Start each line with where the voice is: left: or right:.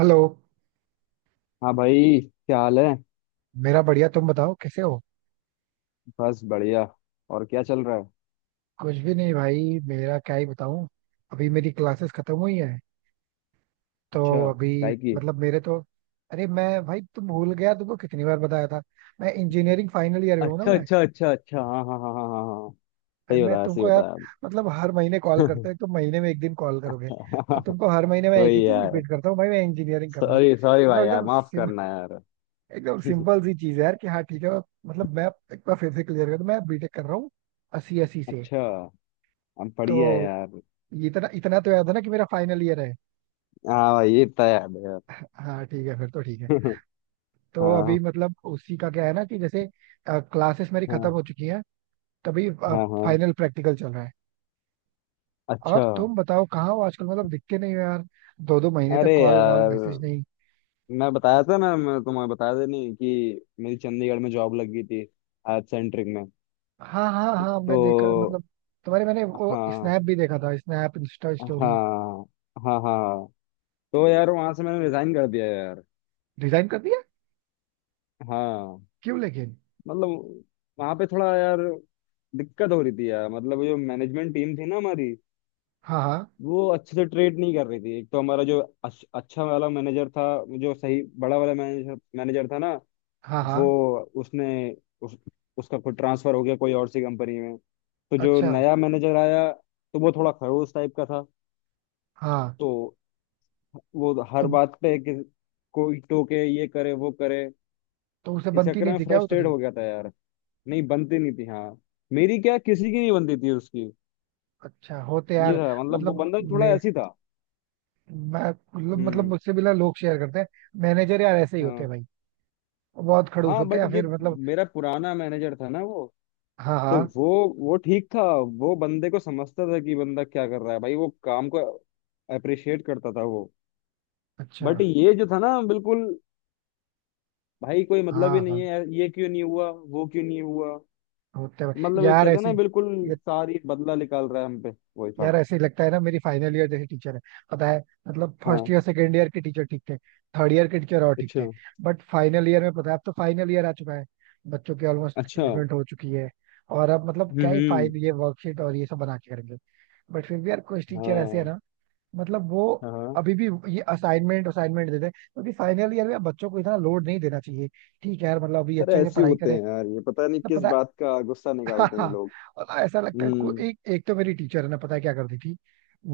right: Hello.
left: हाँ भाई। क्या हाल है।
right: मेरा बढ़िया, तुम बताओ कैसे हो?
left: बस बढ़िया। और क्या चल रहा है।
right: कुछ भी नहीं भाई, मेरा क्या ही बताऊं। अभी मेरी क्लासेस खत्म हुई हैं तो
left: अच्छा।
right: अभी
left: काय की।
right: मतलब मेरे तो अरे मैं भाई तुम भूल गया, तुमको कितनी बार बताया था मैं इंजीनियरिंग फाइनल ईयर में हूँ ना
left: अच्छा
right: मैं।
left: अच्छा अच्छा अच्छा, हाँ हाँ हाँ हाँ हाँ हाँ।
right: भाई
left: सही
right: मैं
left: बताया, सही
right: तुमको यार
left: बताया।
right: मतलब हर महीने कॉल करते हो, तुम महीने में एक दिन कॉल करोगे और तुमको हर महीने मैं एक ही
left: वही
right: चीज
left: यार।
right: रिपीट करता हूँ, भाई मैं इंजीनियरिंग कर रहा हूँ।
left: सॉरी सॉरी
right: मतलब
left: भाई, यार माफ करना यार।
right: एकदम सिंपल सी चीज है यार कि हाँ ठीक है। मतलब मैं एक बार फिर से क्लियर कर दूं, मैं बीटेक कर रहा हूँ अस्सी अस्सी से।
left: अच्छा। हम बढ़िया है
right: तो
left: यार।
right: ये इतना इतना तो याद है ना कि मेरा फाइनल ईयर है।
left: हाँ भाई, ये तो याद है यार।
right: हाँ ठीक है, फिर तो ठीक है। तो
left: हाँ
right: अभी मतलब उसी का क्या है ना कि जैसे क्लासेस मेरी खत्म हो
left: हाँ
right: चुकी हैं, तभी
left: हाँ हाँ।
right: फाइनल प्रैक्टिकल चल रहा है।
left: अच्छा।
right: और तुम बताओ, कहाँ हो आजकल? मतलब दिखते नहीं हो यार, दो दो महीने तक
left: अरे
right: कॉल वॉल
left: यार,
right: मैसेज नहीं।
left: मैं बताया था ना, मैं तुम्हें बताया था नहीं कि मेरी चंडीगढ़ में जॉब लग गई थी। एड सेंट्रिक में।
right: हाँ हाँ हाँ, मैं देखा
left: तो
right: मतलब तुम्हारे मैंने वो
left: हाँ
right: स्नैप भी देखा था, स्नैप इंस्टा स्टोरी।
left: हाँ हाँ हाँ। तो यार वहां से मैंने रिजाइन कर दिया यार।
right: डिजाइन कर दिया?
left: हाँ।
right: क्यों लेकिन?
left: मतलब वहां पे थोड़ा यार दिक्कत हो रही थी यार। मतलब जो मैनेजमेंट टीम थी ना हमारी,
right: हाँ हाँ
left: वो अच्छे से ट्रीट नहीं कर रही थी। एक तो हमारा जो अच्छा वाला मैनेजर था, जो सही बड़ा वाला मैनेजर मैनेजर था ना,
right: हाँ हाँ,
left: वो उसने उस, उसका कोई ट्रांसफर हो गया कोई और सी कंपनी में। तो जो
right: अच्छा।
left: नया मैनेजर आया तो वो थोड़ा खड़ूस टाइप का था।
right: हाँ।
left: तो वो हर
right: तो
left: बात पे कि कोई टोके, ये करे वो करे।
right: तो उसे
left: इस
right: बनती
left: चक्कर
right: नहीं
left: में
right: थी क्या
left: फ्रस्ट्रेट
right: उतनी?
left: हो गया था यार। नहीं बनती नहीं थी, हाँ। मेरी क्या, किसी की नहीं बनती थी उसकी।
right: अच्छा होते
left: ये
right: यार।
left: था, मतलब वो
right: मतलब
left: बंदा थोड़ा
right: मे
left: ऐसी था।
right: मैं मतलब मतलब
left: हम्म।
right: मुझसे मिला लोग शेयर करते हैं। मैनेजर यार ऐसे ही होते
left: हाँ
right: हैं भाई, बहुत खड़ूस
left: हाँ,
right: होते हैं,
left: बट
right: या
left: जो
right: फिर मतलब
left: मेरा पुराना मैनेजर था ना वो,
right: हाँ
left: तो
right: हाँ,
left: वो ठीक था। वो बंदे को समझता था कि बंदा क्या कर रहा है भाई। वो काम को अप्रिशिएट करता था वो।
right: अच्छा,
left: बट ये जो था ना, बिल्कुल भाई कोई मतलब
right: हाँ
left: ही नहीं
right: हाँ
left: है। ये क्यों नहीं हुआ, वो क्यों नहीं हुआ।
right: होते हैं भाई।
left: मतलब ये
right: यार
left: कहते हैं
right: ऐसे
left: ना, बिल्कुल
right: ये-
left: सारी बदला निकाल रहा है हम पे। वही था।
right: यार ऐसे ही लगता है ना। मेरी फाइनल ईयर जैसे टीचर है, पता है मतलब फर्स्ट
left: हाँ।
right: ईयर सेकेंड ईयर के टीचर ठीक थे, थर्ड ईयर के टीचर और ठीक थे,
left: अच्छा।
right: बट फाइनल ईयर में पता है अब तो फाइनल ईयर आ चुका है, बच्चों की ऑलमोस्ट
left: अच्छा। हम्म।
right: प्लेसमेंट हो चुकी है और अब मतलब क्या ही
left: हम्म,
right: फाइनल ये वर्कशीट और ये सब बना के करेंगे। बट फिर भी यार कुछ टीचर ऐसे है
left: हाँ
right: ना, मतलब वो
left: हाँ।
right: अभी भी ये असाइनमेंट असाइनमेंट देते हैं, क्योंकि फाइनल ईयर में अब बच्चों को इतना लोड नहीं देना चाहिए। ठीक है यार मतलब अभी
left: अरे
right: अच्छे से
left: ऐसे ही
right: पढ़ाई
left: होते
right: करें।
left: हैं यार। ये पता नहीं
right: ना
left: किस
right: पता है।
left: बात का गुस्सा
right: हाँ
left: निकालते हैं
right: हाँ।
left: ये लोग।
right: मतलब ऐसा लगता है
left: हम्म।
right: एक एक तो मेरी टीचर है ना, पता है क्या करती थी?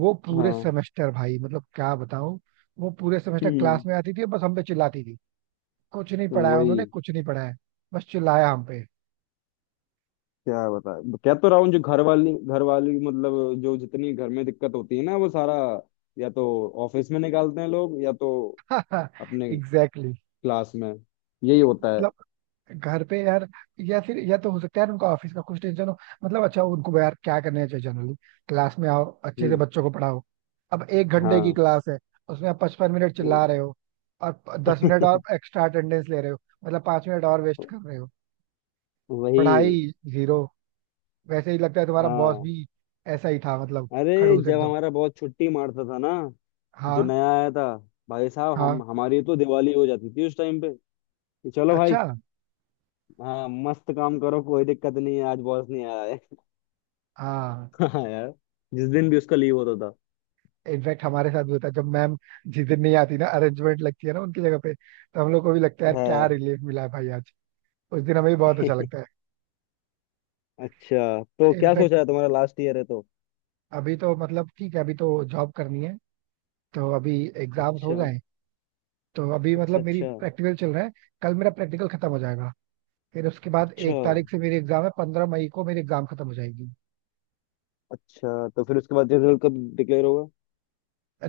right: वो पूरे
left: हाँ।
right: सेमेस्टर भाई मतलब क्या बताऊं, वो पूरे सेमेस्टर क्लास
left: हम्म।
right: में आती थी और बस हम पे चिल्लाती थी। कुछ नहीं
left: तो
right: पढ़ाया
left: वही
right: उन्होंने, कुछ नहीं पढ़ाया। बस चिल्लाया हम पे।
left: क्या बता, कह तो रहा हूँ जो घर वाली मतलब जो जितनी घर में दिक्कत होती है ना, वो सारा या तो ऑफिस में निकालते हैं लोग, या तो अपने
right: एग्जैक्टली। exactly.
left: क्लास में। यही होता है।
right: मतलब घर पे यार, या फिर या तो हो सकता है यार उनको ऑफिस का कुछ टेंशन हो। मतलब अच्छा उनको यार क्या करना चाहिए जनरली? क्लास में आओ, अच्छे से
left: हम्म।
right: बच्चों को पढ़ाओ। अब 1 घंटे की
left: हाँ।
right: क्लास है, उसमें आप 55 मिनट चिल्ला रहे
left: वो-।
right: हो और 10 मिनट और एक्स्ट्रा अटेंडेंस ले रहे हो, मतलब 5 मिनट और वेस्ट कर रहे हो।
left: वही।
right: पढ़ाई जीरो। वैसे ही लगता है तुम्हारा बॉस
left: हाँ।
right: भी ऐसा ही था, मतलब
left: अरे
right: खड़ूस
left: जब
right: एकदम।
left: हमारा बहुत छुट्टी मारता था ना, जो
right: हाँ
left: नया आया था, भाई साहब
right: हाँ,
left: हम हमारी तो दिवाली हो जाती थी उस टाइम पे। कि चलो भाई,
right: अच्छा।
left: हाँ मस्त काम करो, कोई दिक्कत नहीं है आज बॉस नहीं आया है।
right: हाँ,
left: हाँ यार, जिस दिन भी उसका लीव होता था।
right: इनफैक्ट हमारे साथ भी होता है, जब मैम जिस दिन नहीं आती ना, अरेंजमेंट लगती है ना उनकी जगह पे, तो हम लोग को भी लगता है यार क्या
left: हाँ।
right: रिलीफ मिला है भाई आज। उस दिन हमें भी बहुत अच्छा लगता
left: अच्छा तो
right: है।
left: क्या
right: इनफैक्ट
left: सोचा है, तुम्हारा लास्ट ईयर है तो।
right: अभी तो मतलब ठीक है, अभी तो जॉब करनी है, तो अभी एग्जाम्स हो
left: अच्छा
right: जाए। तो अभी
left: अच्छा।
right: मतलब मेरी
left: अच्छा
right: प्रैक्टिकल चल रहा है, कल मेरा प्रैक्टिकल खत्म हो जाएगा, फिर उसके बाद
left: अच्छा।
right: 1 तारीख से मेरी एग्जाम है, 15 मई को मेरी एग्जाम खत्म हो जाएगी।
left: अच्छा तो फिर उसके बाद रिजल्ट कब डिक्लेयर होगा।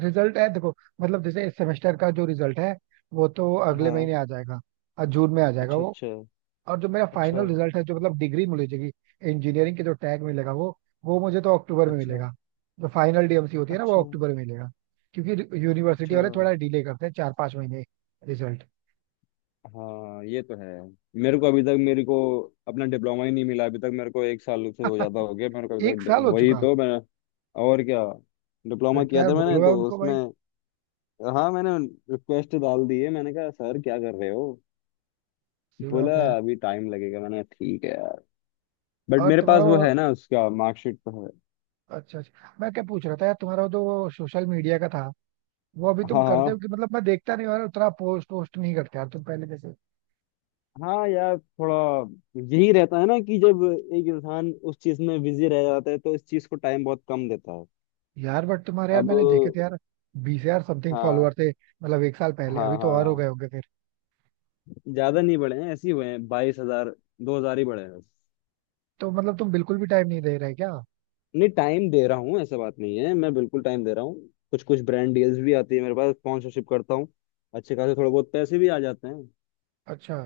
right: रिजल्ट है, देखो मतलब जैसे इस सेमेस्टर का जो रिजल्ट है, वो तो अगले
left: हाँ।
right: महीने आ जाएगा और जून में आ जाएगा
left: अच्छा
right: वो।
left: अच्छा।
right: और जो मेरा
left: अच्छा।
right: फाइनल रिजल्ट है, जो मतलब डिग्री मिलेगी, इंजीनियरिंग के जो टैग मिलेगा वो मुझे तो अक्टूबर में
left: अच्छा।
right: मिलेगा। जो फाइनल डीएमसी होती है ना, वो
left: अच्छा।
right: अक्टूबर में मिलेगा, क्योंकि यूनिवर्सिटी
left: अच्छा।
right: वाले थोड़ा डिले करते हैं, 4-5 महीने रिजल्ट।
left: हाँ ये तो है। मेरे को अपना डिप्लोमा ही नहीं मिला अभी तक। मेरे को एक साल से हो, ज्यादा हो गया मेरे को
right: एक
left: अभी तक।
right: साल हो
left: वही
right: चुका,
left: तो मैं और क्या,
right: फिर
left: डिप्लोमा
right: तो
left: किया
right: यार
left: था मैंने
right: बोलो यार
left: तो
right: उनको
left: उसमें।
right: भाई।
left: हाँ मैंने रिक्वेस्ट डाल दी है, मैंने कहा सर क्या कर रहे हो।
right: सही
left: बोला
right: बात है यार।
left: अभी टाइम लगेगा। मैंने कहा, ठीक है यार। बट
right: और
left: मेरे
right: तुम्हारा
left: पास वो है ना, उसका मार्कशीट तो है।
right: अच्छा अच्छा, मैं क्या पूछ रहा था यार, तुम्हारा वो जो सोशल मीडिया का था, वो अभी तुम
left: हाँ
right: करते हो
left: हाँ।
right: कि मतलब मैं देखता नहीं हूँ यार, उतना पोस्ट वोस्ट नहीं करते यार तुम पहले जैसे।
left: हाँ यार थोड़ा यही रहता है ना कि जब एक इंसान उस चीज में बिजी रह जाता है तो इस चीज को टाइम बहुत कम देता है।
right: यार बट तुम्हारे यार
left: अब
right: मैंने देखे थे यार, 20 यार समथिंग
left: हाँ
right: फॉलोअर थे मतलब एक साल पहले,
left: हाँ।
right: अभी तो और हो गए
left: हाँ
right: होंगे फिर।
left: ज्यादा नहीं बढ़े हैं, ऐसे ही हुए हैं 22 हज़ार। 2 हज़ार ही बढ़े हैं बस।
right: तो मतलब तुम बिल्कुल भी टाइम नहीं दे रहे क्या?
left: नहीं, टाइम दे रहा हूँ, ऐसा बात नहीं है। मैं बिल्कुल टाइम दे रहा हूँ। कुछ कुछ ब्रांड डील्स भी आती है मेरे पास। स्पॉन्सरशिप करता हूँ। अच्छे खासे थोड़े बहुत पैसे भी आ जाते हैं।
right: अच्छा।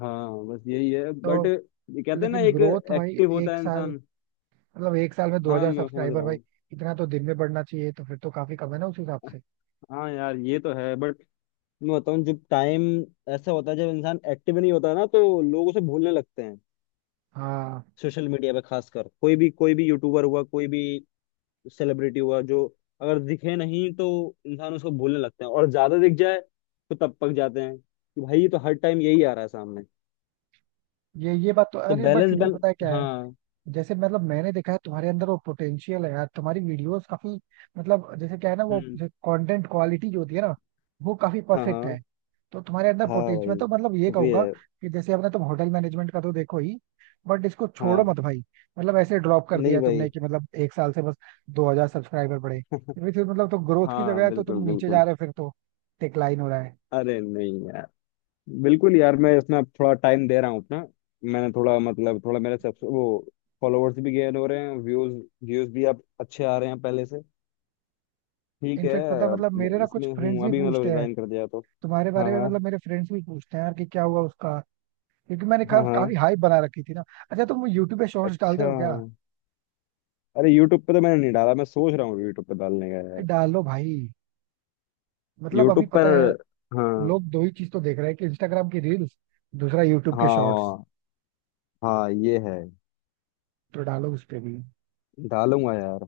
left: हाँ बस यही है। बट
right: तो
left: ये कहते हैं ना,
right: लेकिन
left: एक
right: ग्रोथ भाई,
left: एक्टिव होता
right: एक
left: है
right: साल,
left: इंसान।
right: मतलब एक साल में दो
left: हाँ
right: हजार
left: मैं समझ
right: सब्सक्राइबर
left: रहा
right: भाई,
left: हूँ।
right: इतना तो दिन में बढ़ना चाहिए। तो फिर तो काफी कम है ना उस हिसाब से।
left: हाँ यार ये तो है। बट मैं बताऊँ जब टाइम, ऐसा होता है जब इंसान एक्टिव नहीं होता ना, तो लोग उसे भूलने लगते हैं।
right: हाँ
left: सोशल मीडिया पे खासकर, कोई भी यूट्यूबर हुआ, कोई भी सेलिब्रिटी हुआ, जो अगर दिखे नहीं तो इंसान उसको भूलने लगते हैं। और ज्यादा दिख जाए तो तब पक जाते हैं कि भाई ये तो हर टाइम यही आ रहा है सामने।
right: ये बात तो,
left: तो
right: अरे बट
left: बैलेंस
right: फिर भी
left: बैल,
right: पता है क्या है?
left: हाँ।
right: जैसे मतलब मैंने देखा है तुम्हारे अंदर वो पोटेंशियल है यार, तुम्हारी वीडियोस काफी मतलब, जैसे क्या है ना वो
left: हम्म।
right: कंटेंट क्वालिटी जो होती है ना, वो काफी
left: हाँ
right: परफेक्ट है।
left: हाँ।
right: तो तुम्हारे अंदर
left: हाँ
right: पोटेंशियल, मैं
left: भाई
right: तो मतलब ये कहूंगा
left: शुक्रिया।
right: कि जैसे अपने तुम होटल मैनेजमेंट का तो देखो ही, बट इसको छोड़ो
left: हाँ।
right: मत भाई। मतलब ऐसे ड्रॉप कर
left: नहीं
right: दिया
left: भाई।
right: तुमने कि मतलब एक साल से बस 2000 सब्सक्राइबर बढ़े। फिर मतलब तो ग्रोथ की
left: हाँ,
right: जगह है तो तुम
left: बिल्कुल
right: नीचे
left: बिल्कुल।
right: जा रहे हो, फिर तो डिक्लाइन हो रहा है।
left: अरे नहीं यार, बिल्कुल यार मैं इसमें अब थोड़ा टाइम दे रहा हूँ अपना। मैंने थोड़ा, मतलब थोड़ा मेरे सब वो फॉलोअर्स भी गेन हो रहे हैं। व्यूज, व्यूज भी अब अच्छे आ रहे हैं पहले से। ठीक है।
right: इनफेक्ट पता है,
left: अब
right: मतलब
left: मैं
right: मेरे ना कुछ
left: इसमें
right: फ्रेंड्स
left: हूँ
right: भी
left: अभी, मतलब
right: पूछते हैं
left: रिजाइन कर दिया तो।
right: तुम्हारे
left: हाँ
right: बारे में,
left: हाँ
right: मतलब मेरे फ्रेंड्स भी पूछते हैं यार कि क्या हुआ उसका, क्योंकि
left: हाँ हाँ।
right: काफी हाइप बना रखी थी ना। अच्छा तुम यूट्यूब पे शॉर्ट्स डालते
left: अच्छा
right: हो क्या?
left: अरे, यूट्यूब पे तो मैंने नहीं डाला। मैं सोच रहा हूँ यूट्यूब पे डालने का यार।
right: डालो भाई, मतलब अभी
left: यूट्यूब पर
right: पता है
left: हाँ।
right: लोग दो ही चीज तो देख रहे हैं कि इंस्टाग्राम की रील्स, दूसरा यूट्यूब के शॉर्ट्स,
left: हाँ हाँ ये है।
right: तो डालो उस पे भी।
left: डालूंगा यार,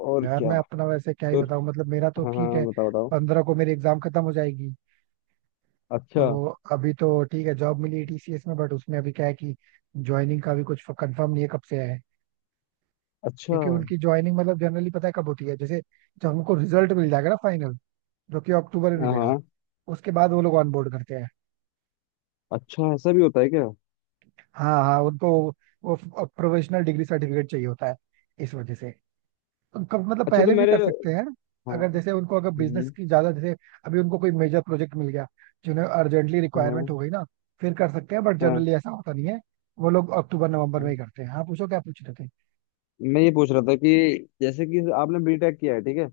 left: और
right: यार
left: क्या।
right: मैं अपना वैसे क्या ही
left: तो
right: बताऊं, मतलब मेरा तो
left: हाँ
right: ठीक है।
left: हाँ, बताओ बताओ।
right: 15 को मेरी एग्जाम खत्म हो जाएगी।
left: अच्छा
right: तो अभी तो ठीक है, जॉब मिली टीसीएस में, बट उसमें अभी क्या है कि ज्वाइनिंग का भी कुछ कंफर्म नहीं है कब से है,
left: अच्छा।
right: क्योंकि उनकी ज्वाइनिंग मतलब जनरली पता है कब होती है, जैसे जब हमको रिजल्ट मिल जाएगा ना फाइनल, जो कि अक्टूबर में
left: हाँ
right: मिलेगा,
left: हाँ।
right: उसके बाद वो लोग ऑनबोर्ड करते हैं।
left: अच्छा ऐसा भी होता है क्या।
right: हाँ हाँ, उनको वो प्रोफेशनल डिग्री सर्टिफिकेट चाहिए होता है, इस वजह से। हम कब मतलब
left: अच्छा तो
right: पहले भी
left: मेरे,
right: कर सकते हैं,
left: हाँ।
right: अगर जैसे उनको अगर बिजनेस
left: हम्म,
right: की ज्यादा जैसे, अभी उनको कोई मेजर प्रोजेक्ट मिल गया जिन्हें अर्जेंटली रिक्वायरमेंट
left: हाँ
right: हो गई ना, फिर कर सकते हैं, बट
left: हाँ।
right: जनरली ऐसा होता नहीं है। वो लोग अक्टूबर नवंबर में
left: हाँ।
right: ही करते हैं। हाँ पूछो क्या पूछ रहे थे।
left: मैं ये पूछ रहा था कि जैसे कि आपने बीटेक किया है ठीक है,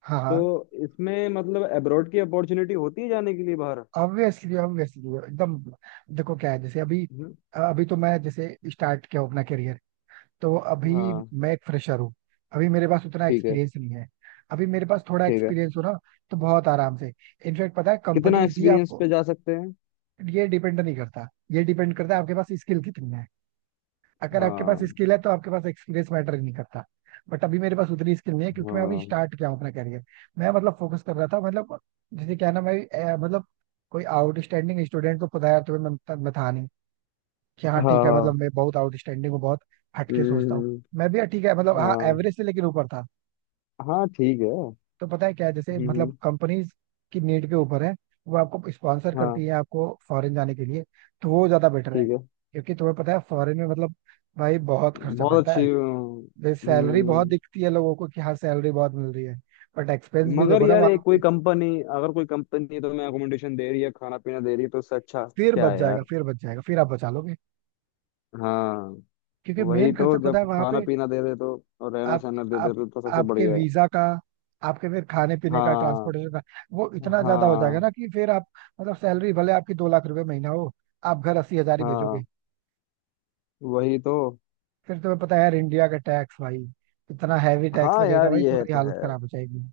right: हाँ हाँ,
left: तो इसमें मतलब अब्रॉड की अपॉर्चुनिटी होती है जाने के लिए बाहर।
right: ऑब्वियसली ऑब्वियसली एकदम। देखो क्या है, जैसे अभी,
left: हम्म,
right: अभी तो मैं जैसे स्टार्ट किया हूं अपना करियर, तो अभी
left: हाँ।
right: मैं एक फ्रेशर हूँ, अभी मेरे पास उतना
left: ठीक है।
right: एक्सपीरियंस नहीं है। अभी मेरे पास थोड़ा
left: ठीक है।
right: एक्सपीरियंस हो ना, तो बहुत आराम से, इनफैक्ट पता है
left: कितना
right: कंपनीज भी आप,
left: एक्सपीरियंस पे जा सकते हैं।
right: ये डिपेंड नहीं करता, ये डिपेंड करता है आपके पास स्किल कितनी है। अगर आपके पास
left: हाँ
right: स्किल है तो आपके पास एक्सपीरियंस मैटर ही नहीं करता। बट अभी मेरे पास उतनी स्किल नहीं है, क्योंकि मैं अभी
left: हाँ।
right: स्टार्ट किया हूँ अपना करियर। मैं मतलब फोकस कर रहा था मतलब, जैसे क्या ना मैं मतलब कोई आउटस्टैंडिंग स्टूडेंट को पता है, तो मैं था नहीं कि
left: हाँ
right: हाँ ठीक है, मतलब
left: हाँ।
right: मैं बहुत आउटस्टैंडिंग हूँ, बहुत हटके सोचता हूँ।
left: हम्म,
right: मैं भी हाँ, ठीक है, मतलब हाँ
left: हाँ।
right: एवरेज से लेकिन ऊपर था।
left: हाँ ठीक है। हम्म।
right: तो पता है क्या है, जैसे मतलब
left: हम्म,
right: कंपनीज की नीड के ऊपर है, वो आपको स्पॉन्सर
left: हाँ।
right: करती है आपको फॉरेन जाने के लिए। तो वो ज्यादा बेटर है,
left: ठीक है।
right: क्योंकि तुम्हें पता है फॉरेन में मतलब भाई बहुत खर्चा
left: बहुत
right: पड़ता है।
left: अच्छी।
right: जैसे सैलरी बहुत
left: हम्म।
right: दिखती है लोगों को कि हाँ सैलरी बहुत मिल रही है, बट एक्सपेंस भी
left: मगर
right: देखो ना
left: यार
right: वहां
left: एक कोई
right: पे,
left: कंपनी, अगर कोई कंपनी तो मैं अकोमोडेशन दे रही है, खाना पीना दे रही है, तो उससे अच्छा
right: फिर
left: क्या
right: बच
left: है
right: जाएगा,
left: यार।
right: फिर बच जाएगा, फिर आप बचा लोगे,
left: हाँ
right: क्योंकि
left: वही
right: मेन खर्चा
left: तो।
right: पता है
left: जब
right: वहां
left: खाना
right: पे
left: पीना दे दे तो और रहना
right: आप
left: सहना दे
right: आप
left: दे तो सबसे
right: आपके
left: बढ़िया है।
right: वीजा का, आपके फिर खाने पीने का,
left: हाँ।
right: ट्रांसपोर्टेशन का, वो इतना ज्यादा हो जाएगा
left: हाँ।
right: ना कि फिर आप, मतलब सैलरी भले आपकी 2 लाख रुपए महीना हो, आप घर 80 हजार ही भेजोगे।
left: हाँ वही तो।
right: फिर तुम्हें पता है यार इंडिया का टैक्स भाई, इतना हैवी टैक्स
left: हाँ
right: लगेगा
left: यार
right: भाई,
left: ये है
right: तुम्हारी
left: तो
right: हालत
left: है।
right: खराब हो जाएगी।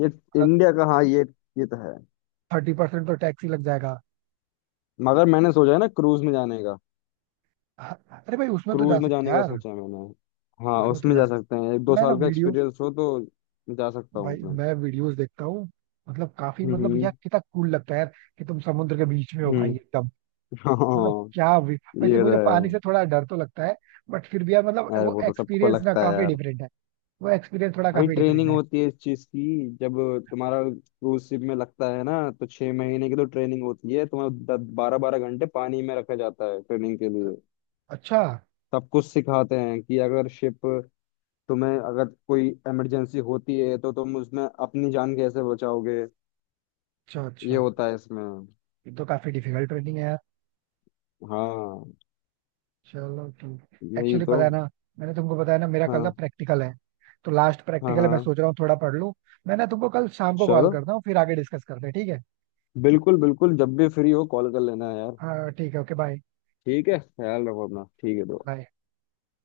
left: ये
right: मतलब
left: इंडिया का, हाँ ये तो है।
right: 30% तो टैक्स ही लग जाएगा।
left: मगर मैंने सोचा है ना क्रूज में जाने का।
right: हाँ, अरे भाई उसमें तो जा
left: क्रूज में
right: सकते
left: जाने
right: हैं
left: का
right: यार,
left: सोचा है मैंने। हाँ
right: उसमें तो
left: उसमें
right: जा
left: जा
right: सकते
left: सकते हैं, एक
right: हैं।
left: दो
right: मैं ना
left: साल का
right: वीडियोस
left: एक्सपीरियंस हो तो। जा सकता
right: भाई
left: हूँ उसमें।
right: मैं वीडियोस देखता हूँ मतलब काफी, मतलब
left: हम्म।
right: यार कितना कूल लगता है यार कि तुम समुद्र के बीच में हो भाई।
left: हम्म।
right: मतलब
left: हाँ
right: क्या भी, वैसे
left: ये तो
right: मुझे पानी
left: है।
right: से थोड़ा डर तो लगता है, बट फिर भी यार मतलब
left: अरे
right: वो
left: वो तो सबको
right: एक्सपीरियंस ना
left: लगता है
right: काफी
left: यार।
right: डिफरेंट है, वो एक्सपीरियंस थोड़ा
left: भाई
right: काफी डिफरेंट
left: ट्रेनिंग
right: है।
left: होती है इस चीज की। जब तुम्हारा क्रूज शिप में लगता है ना, तो 6 महीने की तो ट्रेनिंग होती है। तुम्हें 12-12 घंटे पानी में रखा जाता है ट्रेनिंग के लिए।
right: अच्छा
left: सब कुछ सिखाते हैं कि अगर शिप, तुम्हें अगर कोई इमरजेंसी होती है तो तुम उसमें अपनी जान कैसे बचाओगे।
right: अच्छा
left: ये
right: अच्छा।
left: होता है इसमें।
right: ये तो काफी डिफिकल्ट ट्रेनिंग है यार।
left: हाँ।
right: चलो ठीक,
left: यही
right: एक्चुअली
left: तो।
right: पता है ना, मैंने तुमको बताया ना मेरा कल ना
left: हाँ
right: प्रैक्टिकल है, तो लास्ट
left: हाँ।
right: प्रैक्टिकल है, मैं
left: हाँ
right: सोच रहा हूँ थोड़ा पढ़ लूँ। मैं ना तुमको कल शाम को कॉल
left: चलो,
right: करता हूँ, फिर आगे डिस्कस करते हैं, ठीक है?
left: बिल्कुल बिल्कुल जब भी फ्री हो कॉल कर लेना यार।
right: हाँ ठीक है, ओके बाय।
left: ठीक है, ख्याल रखो अपना। ठीक है दोस्त।
right: बाय।